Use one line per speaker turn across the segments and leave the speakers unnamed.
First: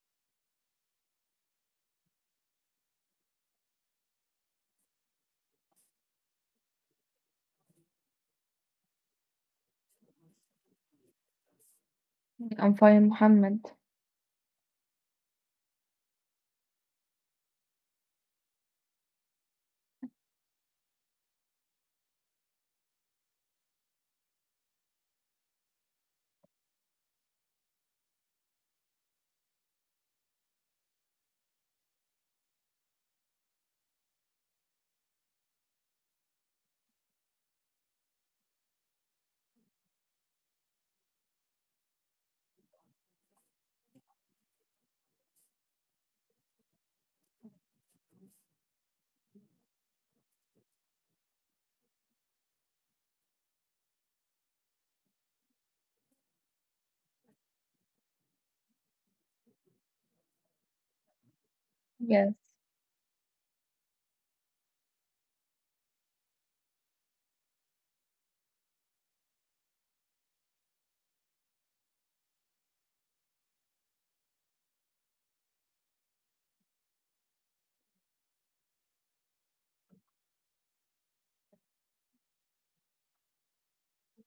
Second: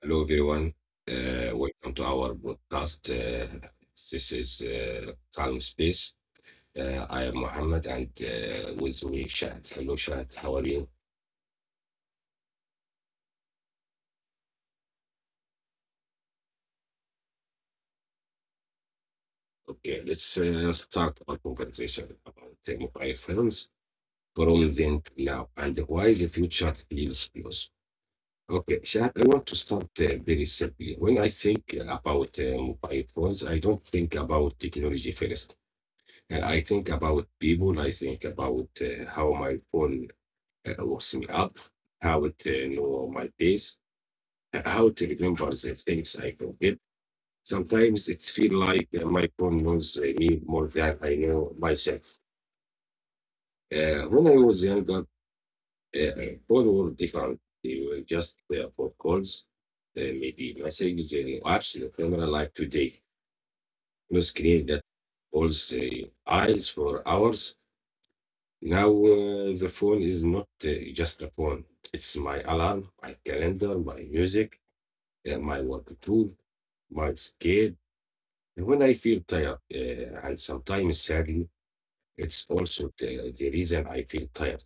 Hello everyone, welcome to our podcast. This is Calm Space. I am Mohammed and with me, Shad. Hello, Shad. How are you?
I'm fine, Mohammed.
Okay, let's start our conversation about the mobile phones from then to now and why the future feels close. Okay, Shad, I want to start very simply. When I think about mobile phones, I don't think about technology first. I think about people. I think about how my phone looking up how to know my days, how to remember the things I forget. Sometimes it feels like my phone knows me more than I know myself. When I was younger, phone were different. They were just for calls, maybe messages, and apps, the
Yes,
camera like today. No screen that holds eyes for hours. Now the phone is not just a phone. It's my alarm, my calendar, my music, my work tool, my scale. And when I feel tired, and sometimes sadly, it's also the reason I feel tired.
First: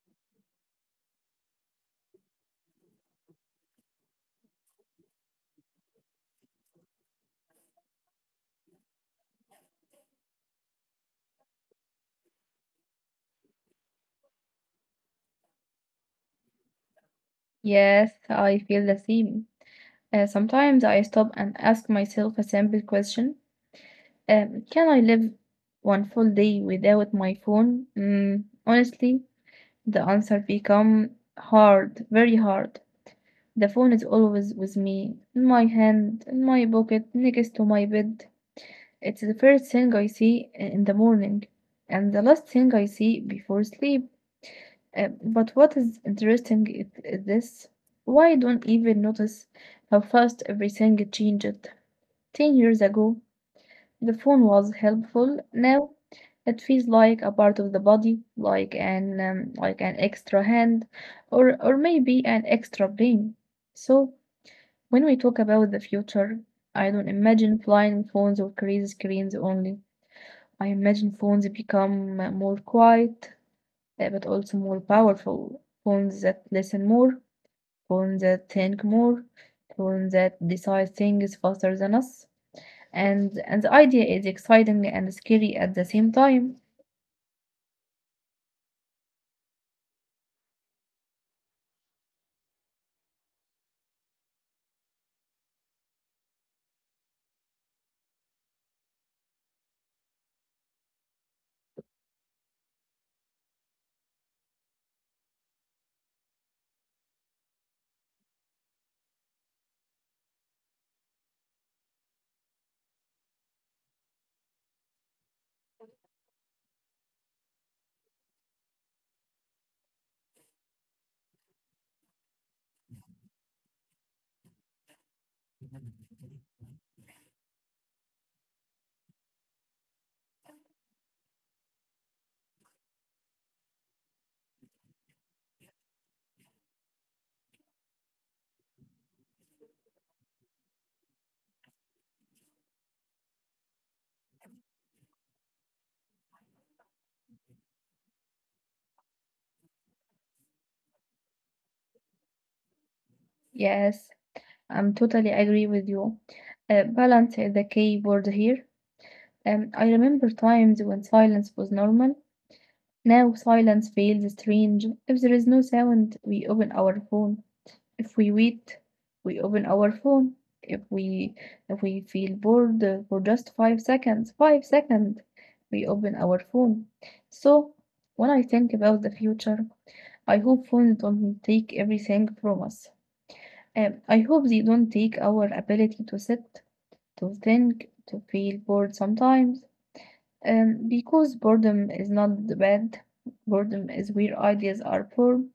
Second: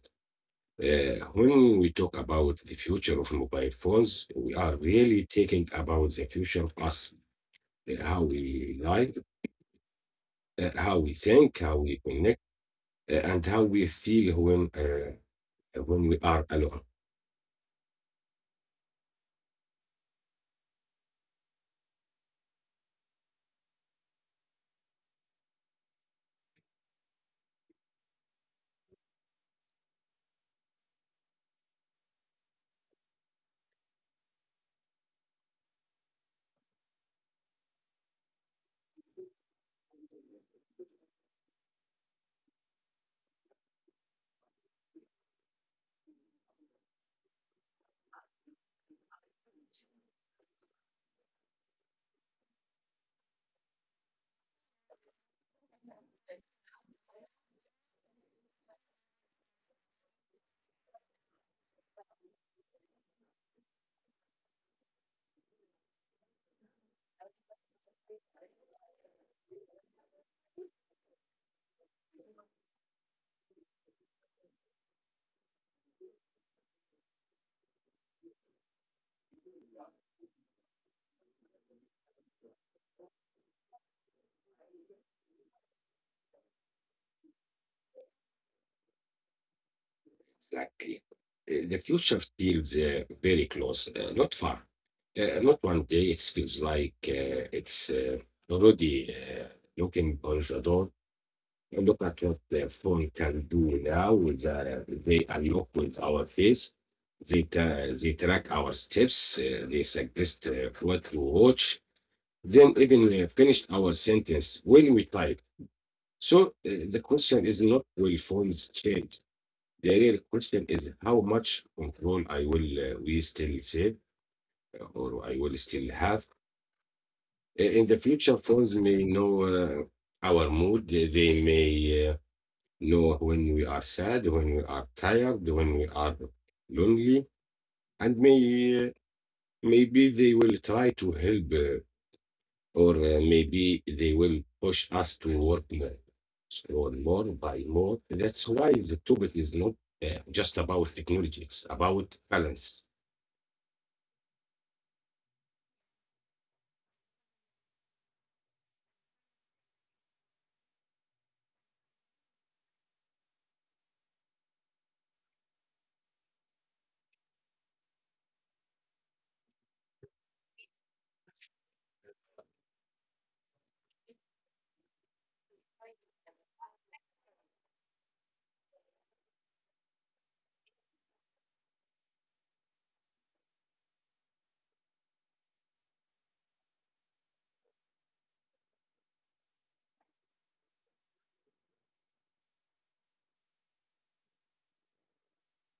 When we talk about the future of mobile phones, we are really talking about the future of us, how we live, how we think, how we connect, and how we feel when we are alone.
yes, I feel the same. Sometimes I stop and ask myself a simple question. Can I live one full day without my phone? Mm, honestly, the answer become hard, very hard. The phone is always with me, in my hand, in my pocket, next to my bed. It's the first thing I see in the morning, and the last thing I see before sleep. But what is interesting is this why don't even notice how fast everything changed. 10 years ago, the phone was helpful. Now, it feels like a part of the body, like an extra hand, or maybe an extra brain. So when we talk about the future, I don't imagine flying phones or crazy screens only. I imagine phones become more quiet, but also more powerful. Phones that listen more, phones that think more, phones that decide things faster than us. And the idea is exciting and scary at the same time.
Exactly. The future feels very close, not far. Not one day. It feels like it's already knocking on the door. And look at what the phone can do now. They unlock with our face. They track our steps. They suggest what to watch. Then even finished our sentence when we type. So the question is not will phones change. The real question is how much control I will we still save, or I will still have. In the future, phones may know our mood. They may know when we are sad, when we are tired, when we are lonely, and uh, maybe they will try to help, or maybe they will push us to work more, or more, buy more. That's why the topic is not just about technology; it's about balance.
Yes, I'm totally agree with you. Balance is the key word here. I remember times when silence was normal. Now silence feels strange. If there is no sound, we open our phone. If we wait, we open our phone. If we if we feel bored for just 5 seconds, 5 seconds, we open our phone. So when I think about the future, I hope phones don't take everything from us. I hope they don't take our ability to sit, to think, to feel bored sometimes. Because boredom is not the bad. Boredom is where ideas are formed.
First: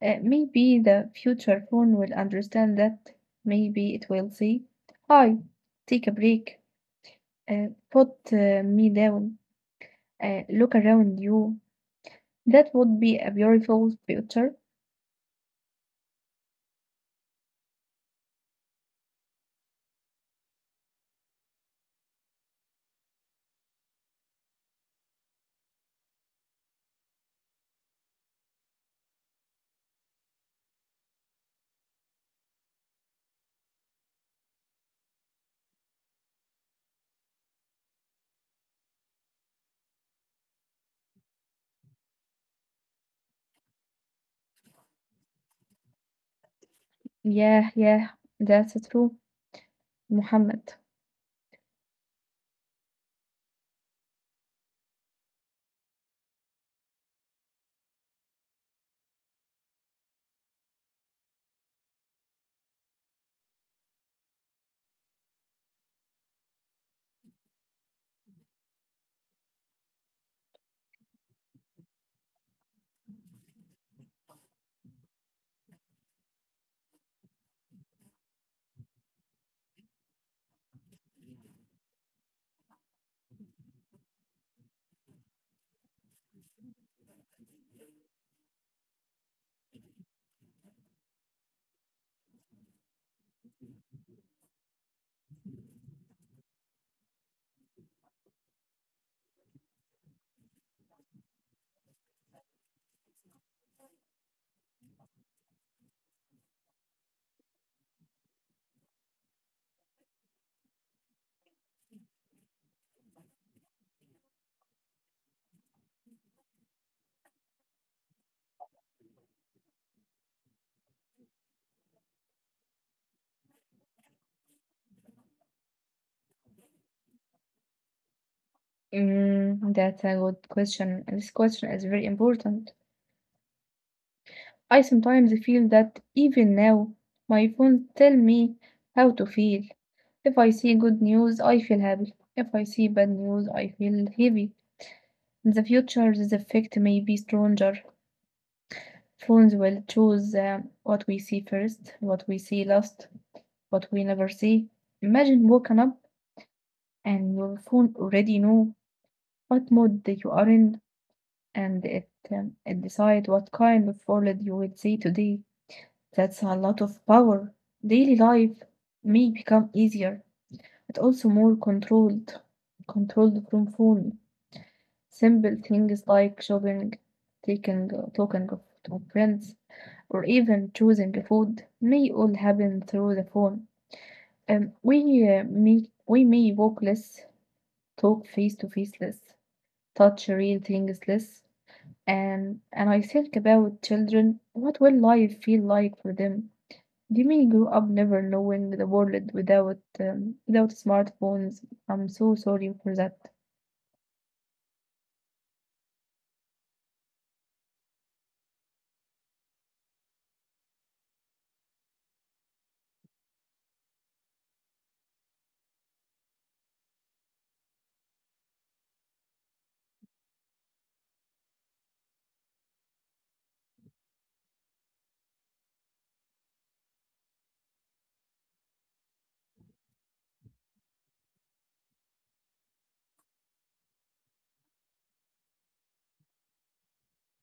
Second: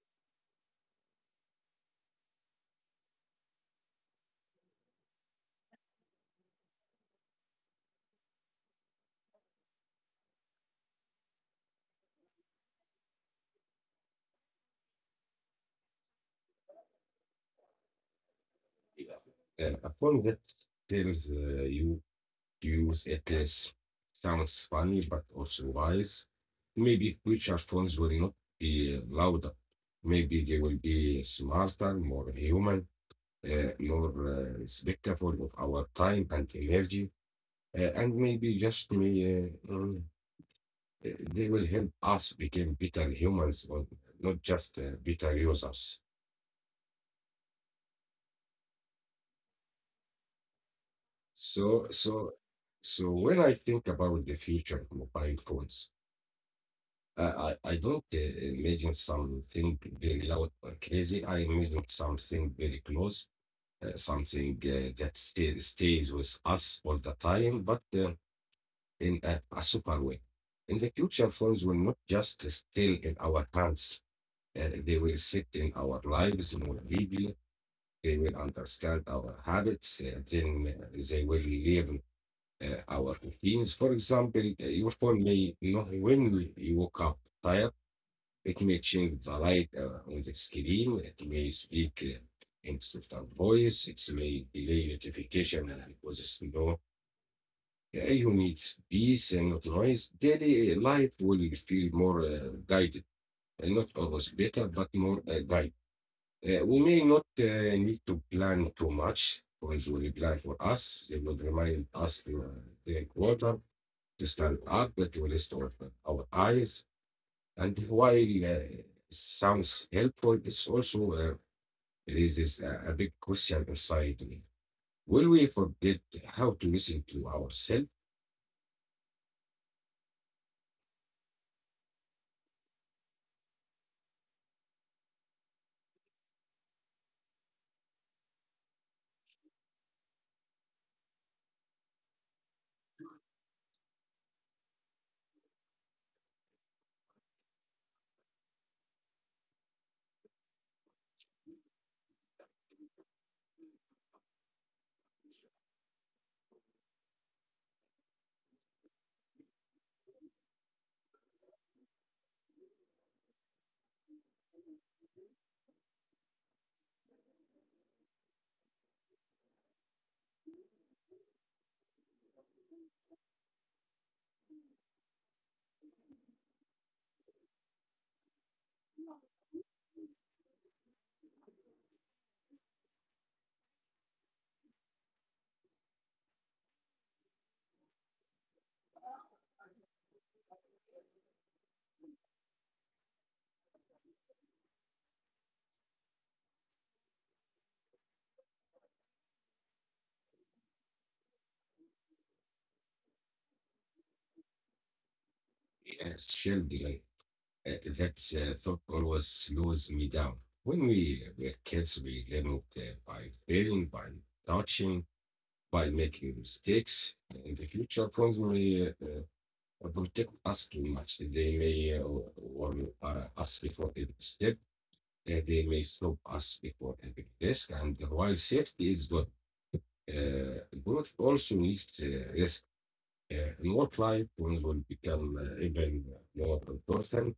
Maybe the future phone will understand that. Maybe it will say, "Hi, take a break. Put me down. Look around you." That would be a beautiful future.
A phone that tells you use it is sounds funny but also wise. Maybe future phones will not be louder. Maybe they will be smarter, more human, more respectful of our time and energy, and maybe they will help us become better humans, or not just better users.
Yeah, yeah, that's true, Muhammad.
So, so, so when I think about the future of mobile phones, I don't imagine something very loud or crazy. I imagine something very close, something that stays with us all the time, but in a super way. In the future, phones will not just stay in our hands, they will sit in our lives more deeply. They will understand our habits, then they will learn our routines. For example, your phone may know when you woke up tired. Making it varied on the screen. It may speak in softer voice. It may delay notification because slow. You need peace and not noise. Daily life will feel more guided, and not always better, but more guided. We may not need to plan too much. Friends will plan for us. They will remind us to drink water, to stand up, to restore our eyes, and while sounds helpful, it's also raises a big question inside me. Will we forget how to listen to ourselves?
Mm, that's a good question. This question is very important. I sometimes feel that even now my phone tell me how to feel. If I see good news, I feel happy. If I see bad news, I feel heavy. In the future, this effect may be stronger. Phones will choose what we see first, what we see last, what we never see. Imagine waking up and your phone already know what mood that you are in, and it decide what kind of world you will see today. That's a lot of power. Daily life may become easier, but also more controlled, controlled from phone. Simple things like shopping, talking of- to friends, or even choosing a food may all happen through the phone. We may we may walk less, talk face to face less, touch real things less, and I think about children. What will life feel like for them? You may grow up never knowing the world without without smartphones. I'm so sorry for that.
As surely. Like, uh, that thought always slows me down. When we were kids, we learned by failing, by touching, by making mistakes. In the future, phones may protect us too much. They may warn us before they step. They may stop us before entering risk, and while safety is good, uh, growth also needs risk. In work life, one will become even more important.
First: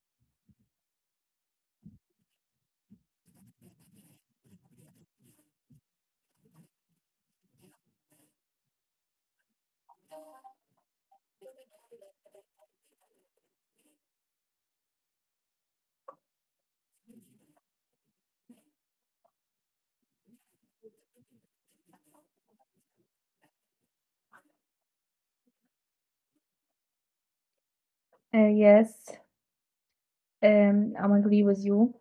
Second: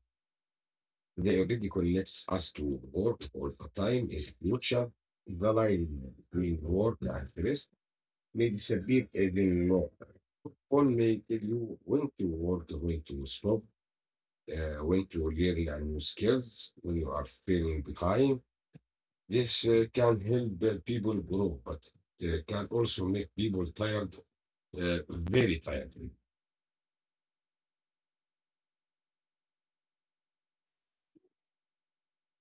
They already connects us to work all the time in future. The line between work and rest may disappear even more. All may tell you when to work, when to stop, when to learn new skills, when you are feeling behind. This can help people grow, but can also make people tired, very tired.
Yes, I'm agree with you.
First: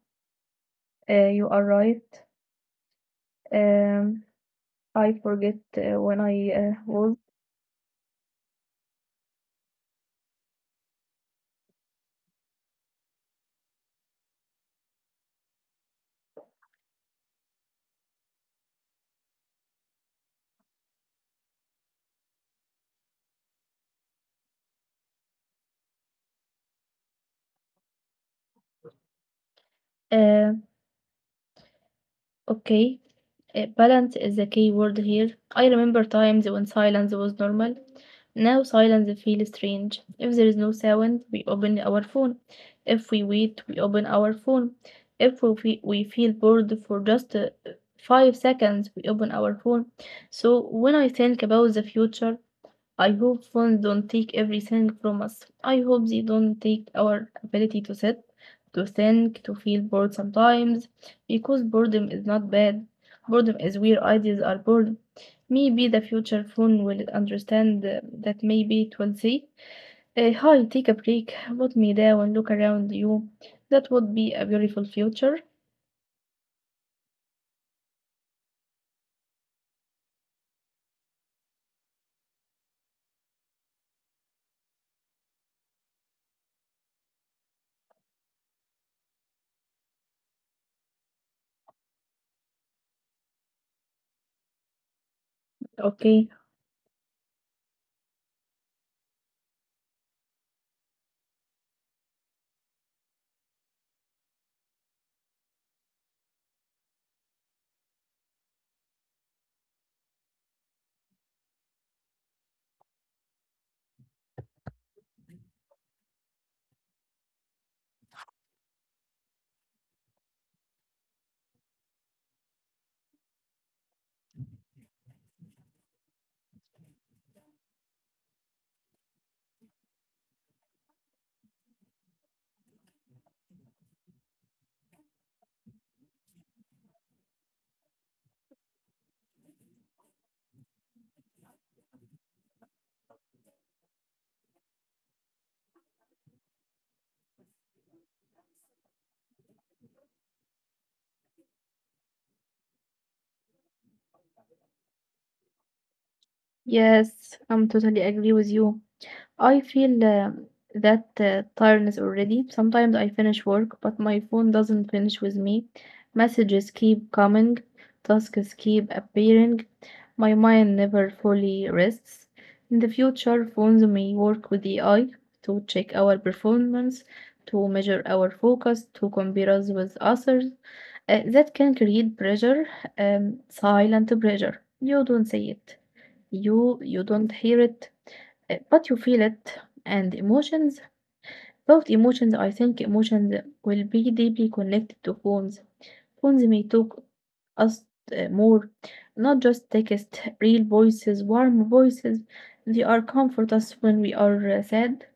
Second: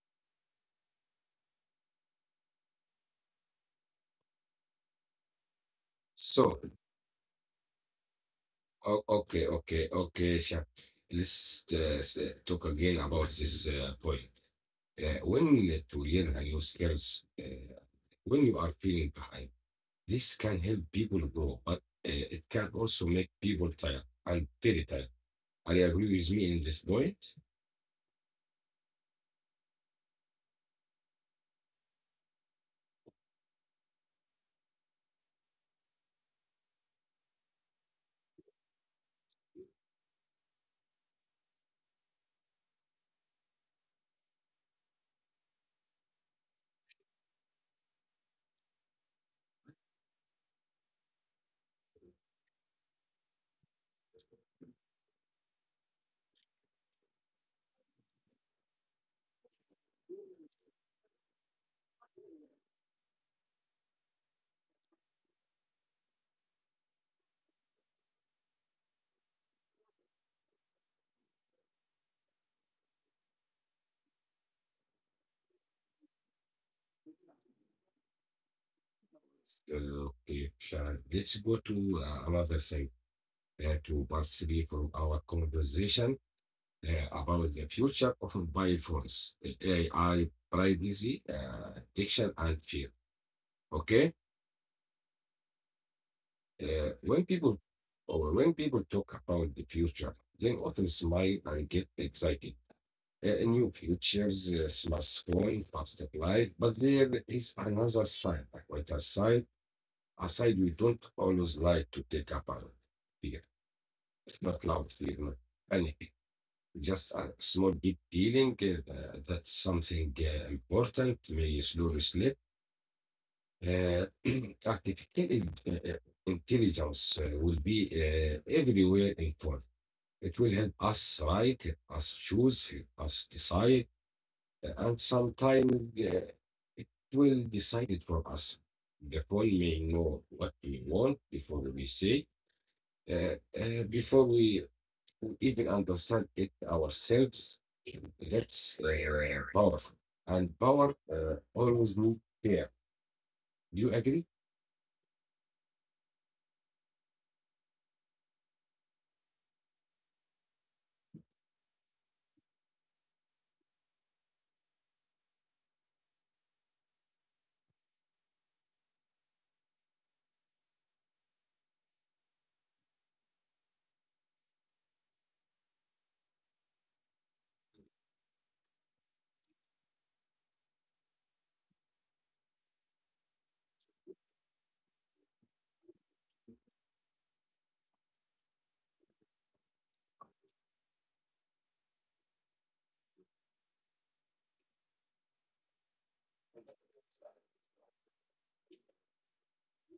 You are right. Um, I forget when I
So,
was.
okay, Shah. Let's talk again about this point. When to learn a new skills, when you are feeling behind, this can help people grow, but it can also make people tired and very tired. Are you agree with me in this point?
Um Okay, balance is the key word here. I remember times when silence was normal. Now silence feels strange. If there is no sound, we open our phone. If we wait, we open our phone. If we feel bored for just 5 seconds, we open our phone. So when I think about the future, I hope phones don't take everything from us. I hope they don't take our ability to sit, to think, to feel bored sometimes, because boredom is not bad. Boredom is where ideas are born. Maybe the future phone will understand that maybe it will say, "Hi, take a break, put me down, look around you." That would be a beautiful future.
Okay, Sharon. Let's go to another side to part three from our conversation about the future of mobile phones. AI privacy, detection, and fear. Okay?
Okay.
Uh, when people when people talk about the future, they often smile and get excited. New futures, smartphone, faster life, but there is another side, a quieter side, a side we don't always like to take about. Fear, not loud fear, not panic, just a small deep feeling that something important may slowly slip uh, Artificial intelligence will be everywhere in court. It will help us write, us choose, us decide, and sometimes it will decide it for us. The phone may know what we want before we say, uh, before we even understand it ourselves. That's powerful. And power always need care. Do you agree?
Yes, I'm totally agree with you. I feel that tiredness already. Sometimes I finish work, but my phone doesn't finish with me. Messages keep coming, tasks keep appearing. My mind never fully rests. In the future, phones may work with AI to check our performance, to measure our focus, to compare us with others. That can create pressure, silent pressure. You don't see it. You don't hear it, but you feel it, and emotions. Both emotions, I think emotions will be deeply connected to phones. Phones may talk us more, not just text, real voices, warm voices. They are comfort us when we are sad.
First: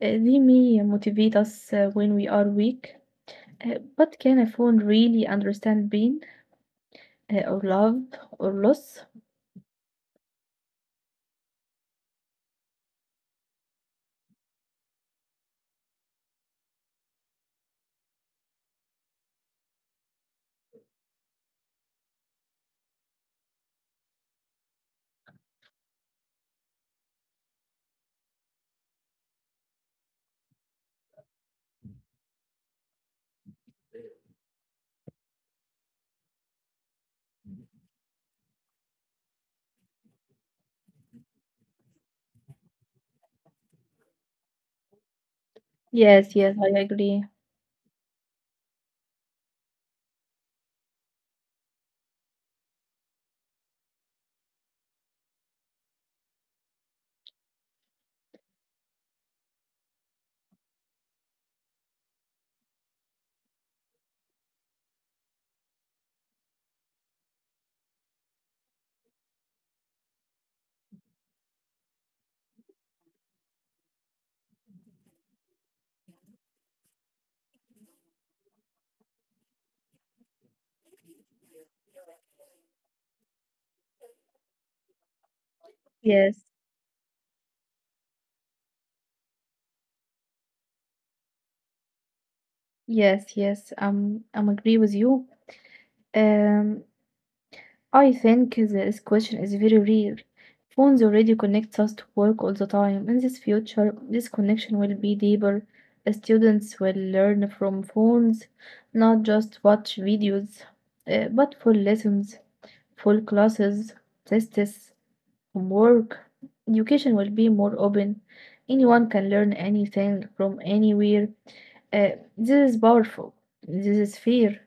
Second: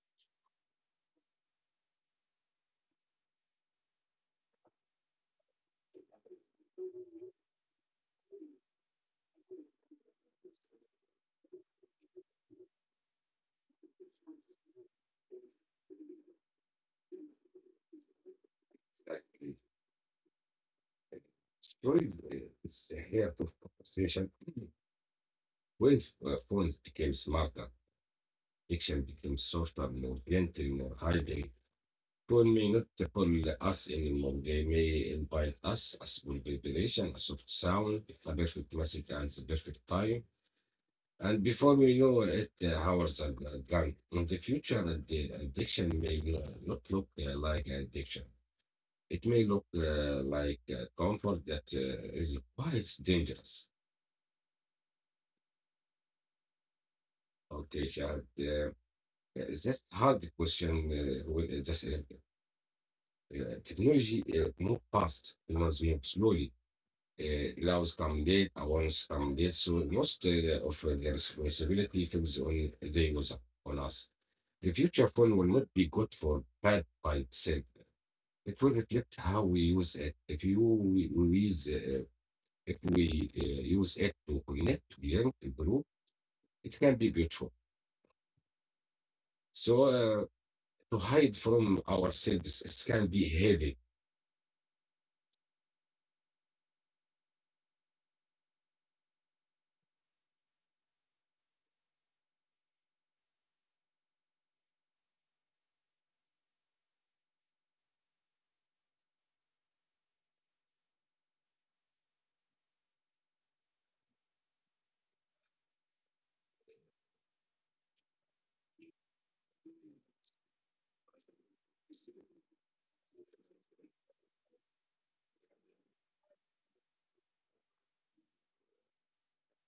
They may motivate us when we are weak. But can a phone really understand pain or love or loss?
Storytelling is a heart of conversation. When phones became smarter, fiction became softer, more gentle, more hiding. People may not call us anymore. They may invite us as full revelation, a soft sound, a perfect message at the
Yes, yes,
perfect
I agree.
time. And before we know it, hours are gone. In the future, the addiction may not look like addiction. It may look like comfort that is quite dangerous. Okay, Shahad. It's hard question. With just technology move fast, it must be slowly. Allows come late, awards come late. So most of the responsibility falls on the user, on us. The future phone will not be good for bad by itself. It will reflect how we use it. If you we use if we use it to connect, to learn, to grow, it can be beautiful. So
Yes,
to hide from ourselves. It can be heavy.
yes, yes. I'm agree with you. Um, I think this question is very real. Phones already connect us to work all the time. In this future, this connection will be deeper. Students will learn from phones, not just watch videos, but full lessons, full classes, tests from work. Education will be more open. Anyone can learn anything from anywhere. Uh, this is powerful. This is fair.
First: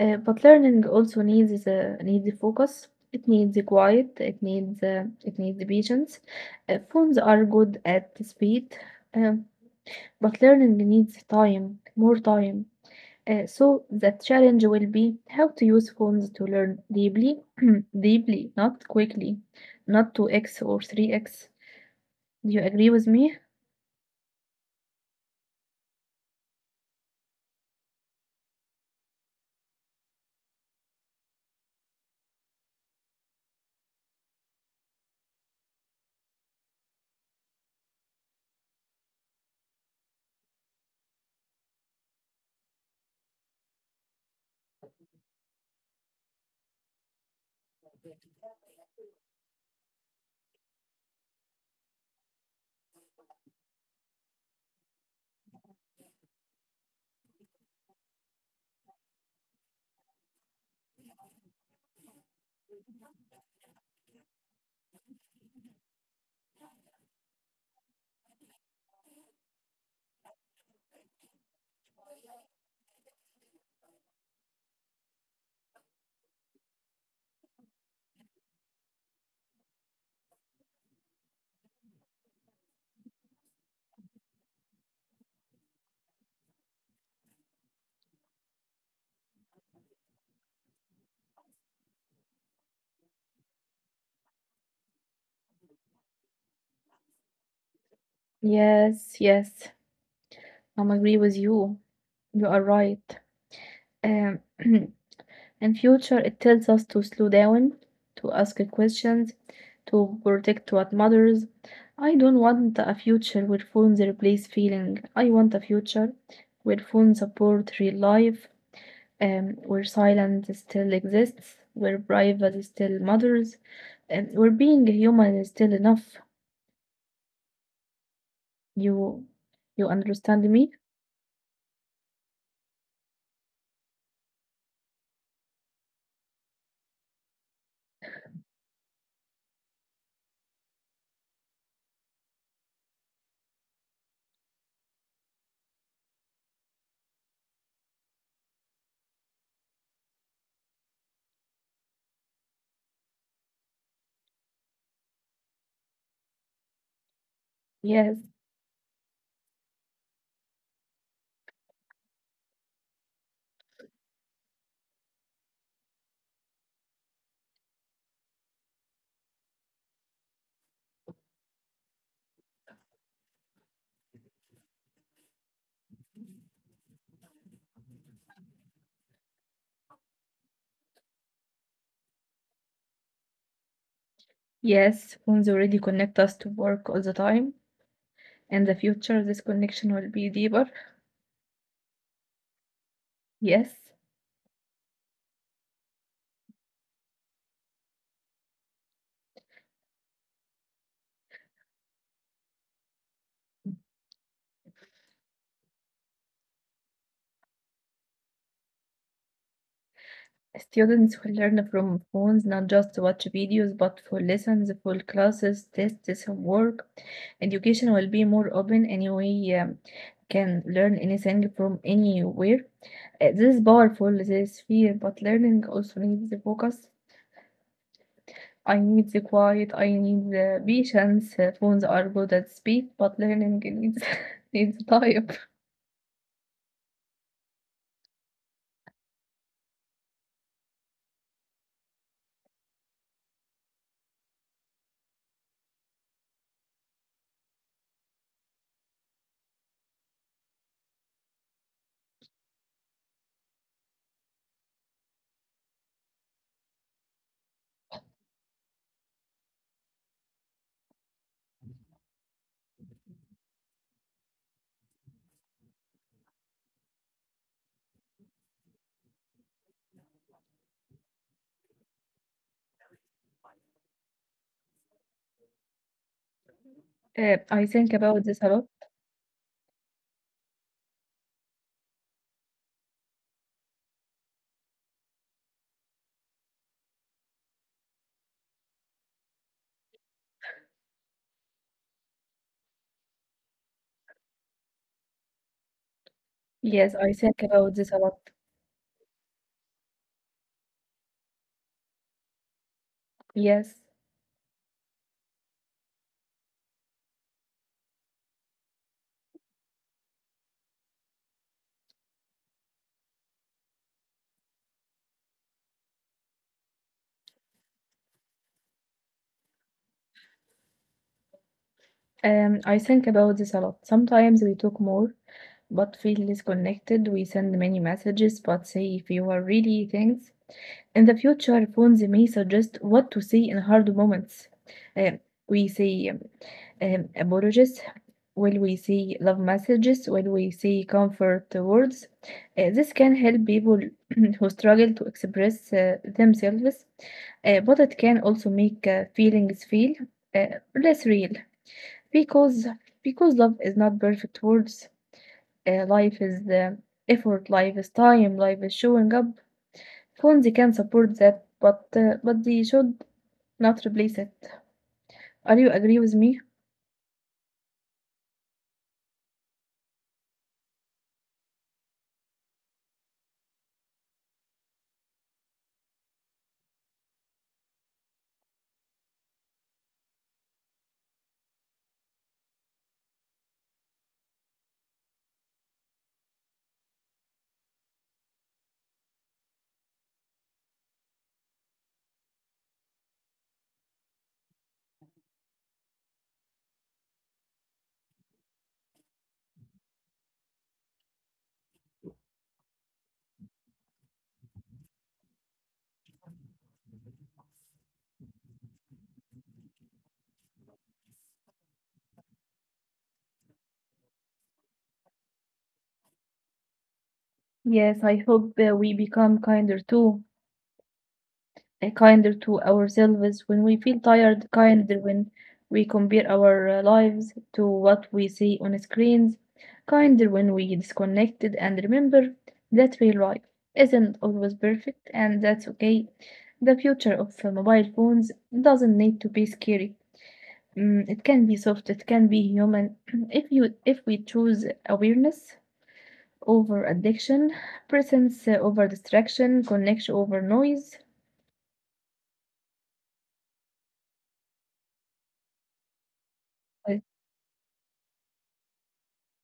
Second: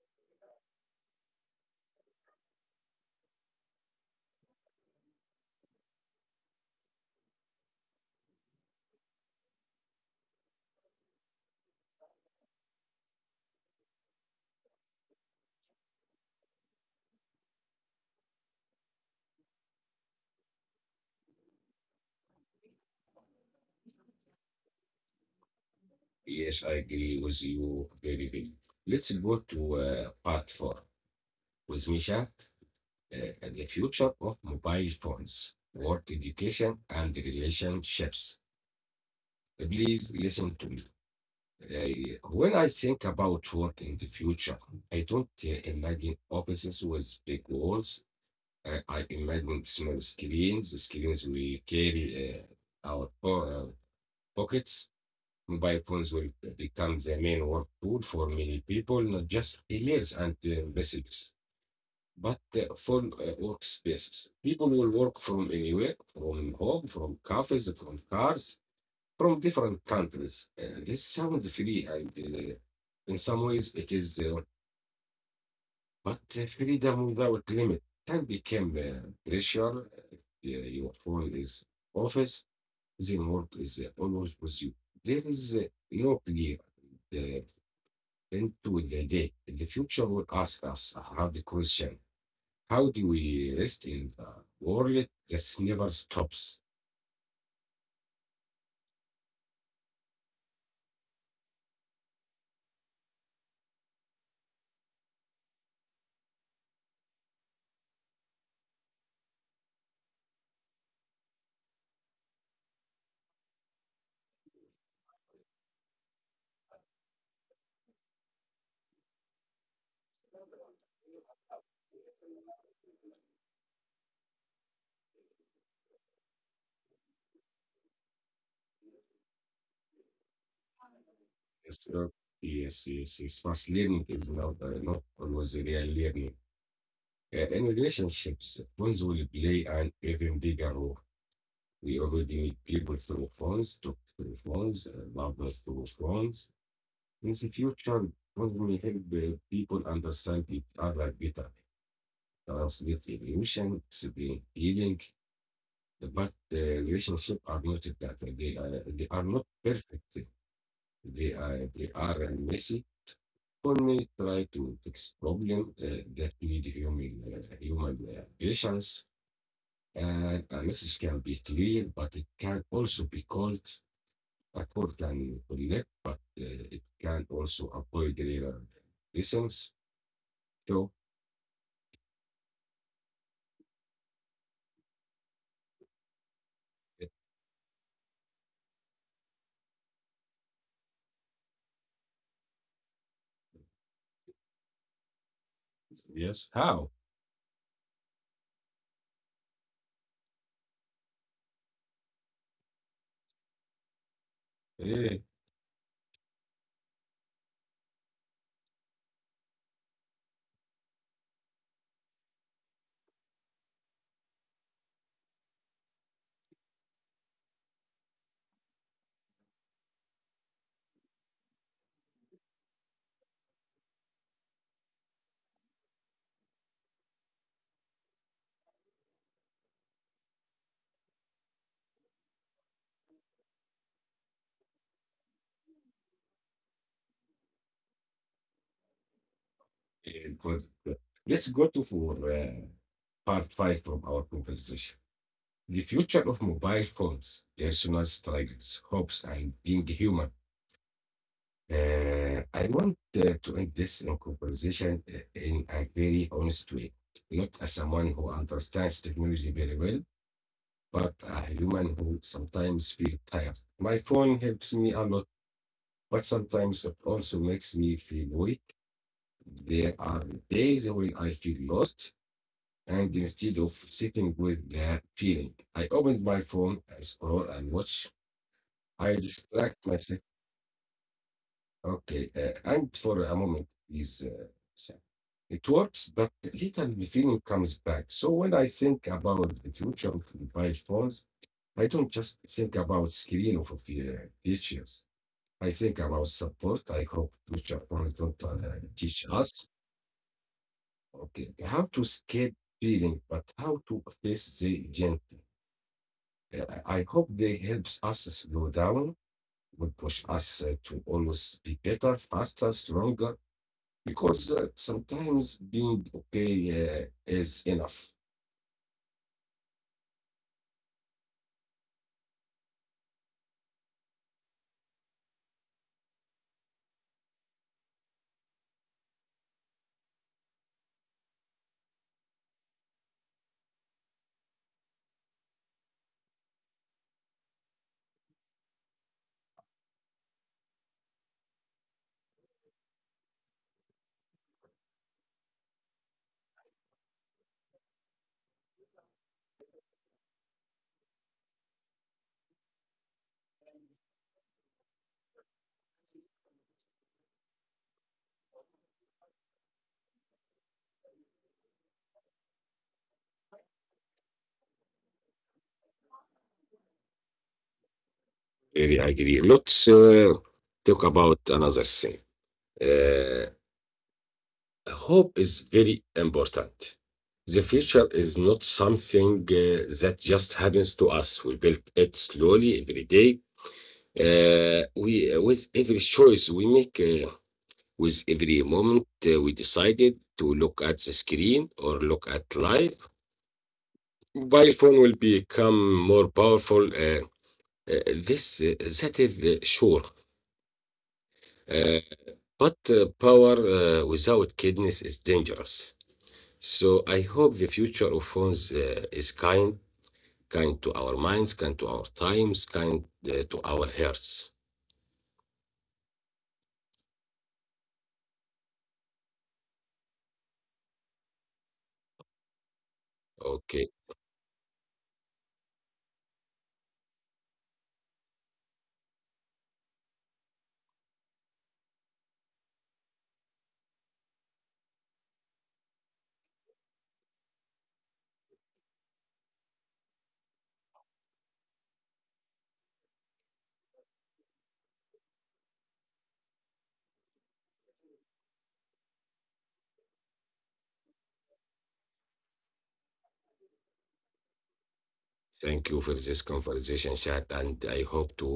But learning also needs focus. It needs quiet. It needs patience. Phones are good at speed, um, but learning needs time, more time. So the challenge will be how to use phones to learn deeply, deeply, not quickly, not 2x or 3x. Do you agree with me?
Yes, I agree with you very well. Let's go to part four with Misha, uh, the future of mobile phones, work education, and relationships. Please listen to me. When I think about work in the future, I don't imagine offices with big walls. I imagine small screens, the screens we carry our pockets. Mobile phones will become the main work tool for many people, not just emails and messages, but full workspaces. People will work from anywhere, from home, from cafes, from cars, from different countries. This sounds free, and in some ways it is, but freedom without limit can become pressure. If yeah, your phone is office, then work is always with you. There is no clear. uh, into the day. The future will ask us a hard question. How do we rest in the world that never stops?
Yes, yes, I'm agree with you. You are right. Um, in future, it tells us to slow down, to ask questions, to protect what matters. I don't want a future where phones replace feeling. I want a future where phones support real life, where silence still exists, where privacy still matters, and where being human is still enough. You, you understand me?
Yes, yes, yes. Yes. Fast learning is not always real learning. In relationships, phones will play an even bigger role. We already meet people through phones, talk through phones, love through phones. In the future, phones will help people understand each other better, translate emotion, explain feeling. But the relationship are
Yes,
not that. They are not perfect. They are messy. Only try to fix problem that need human patience. And a message can be clear, but it can also be called. A call can connect, but it can also avoid later lessons. So
yes. Phones already connect us to work all the time,
it,
and the future this connection will be deeper. Yes.
yes, how? Eh,
Students will learn from phones not just to watch videos but for lessons, for classes, tests, homework. Education will be more open anyway. Can learn anything from anywhere. This is powerful, this fear, but learning also needs the focus. I need the quiet, I need the patience. Phones are good at speed, but learning needs needs time.
Good, good. Let's go to for part five from our conversation. The future of mobile phones, personal struggles, hopes, and being human. I want to end this conversation in a very honest way, not as someone who understands technology very well, but a human who sometimes feels tired. My phone helps me a lot, but sometimes it also makes me feel weak. There are days when I feel lost, and instead of sitting with that feeling, I open my phone,
I
I
think
scroll
about
and
this a lot.
watch. I distract myself. Okay. And for a moment, is Sam. It works, but later the feeling comes back. So when I think about the future of mobile phones, I don't just think about screen of features. I think about
Yes, I
support.
think
I
about
hope
this a lot.
future phones don't teach us. Okay, how to escape feeling,
Yes.
but how to face the gently. I hope they helps us slow down would push us to always be better, faster, stronger, because sometimes being okay is enough.
I think about this a lot. Sometimes we talk more, but feel less connected. We send many messages, but say fewer really things. In the future, phones may suggest what to say in hard moments. Um, we say apologies. Will we say love messages? Will we say comfort words? This can help people who struggle to express themselves, but it can also make feelings feel uh, less real because because love is not perfect words, life is effort, life is time, life is showing up. Phones can support that, but but they should not replace it. Are you agree with me?
Really agree. Let's talk about another thing. Uh, Hope is very important. The future is not something that just happens to us. We build it slowly every day. We with every choice we make. With every moment, we decided to look at the screen or look at life. Mobile phone will become more powerful. Uh, this That is sure. Uh, but power without kindness is dangerous. So I hope the future of phones is kind, kind to our minds, kind to our times, kind to our hearts.
Yes, I hope we become kinder too, kinder to ourselves when we feel tired,
Okay,
kinder when we compare our lives to what we see on screens, kinder when we disconnected and remember that real life isn't always perfect, and that's okay. The future of mobile phones doesn't need to be scary. Mm, it can be soft, it can be human. If we choose awareness over addiction, presence over distraction, connection over noise.
thank you for this conversation, chat, and I hope to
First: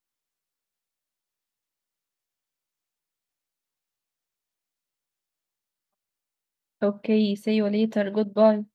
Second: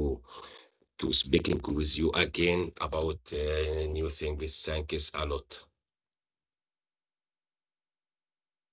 speaking with you again about new things. Thanks a lot.
Okay, see you later. Goodbye.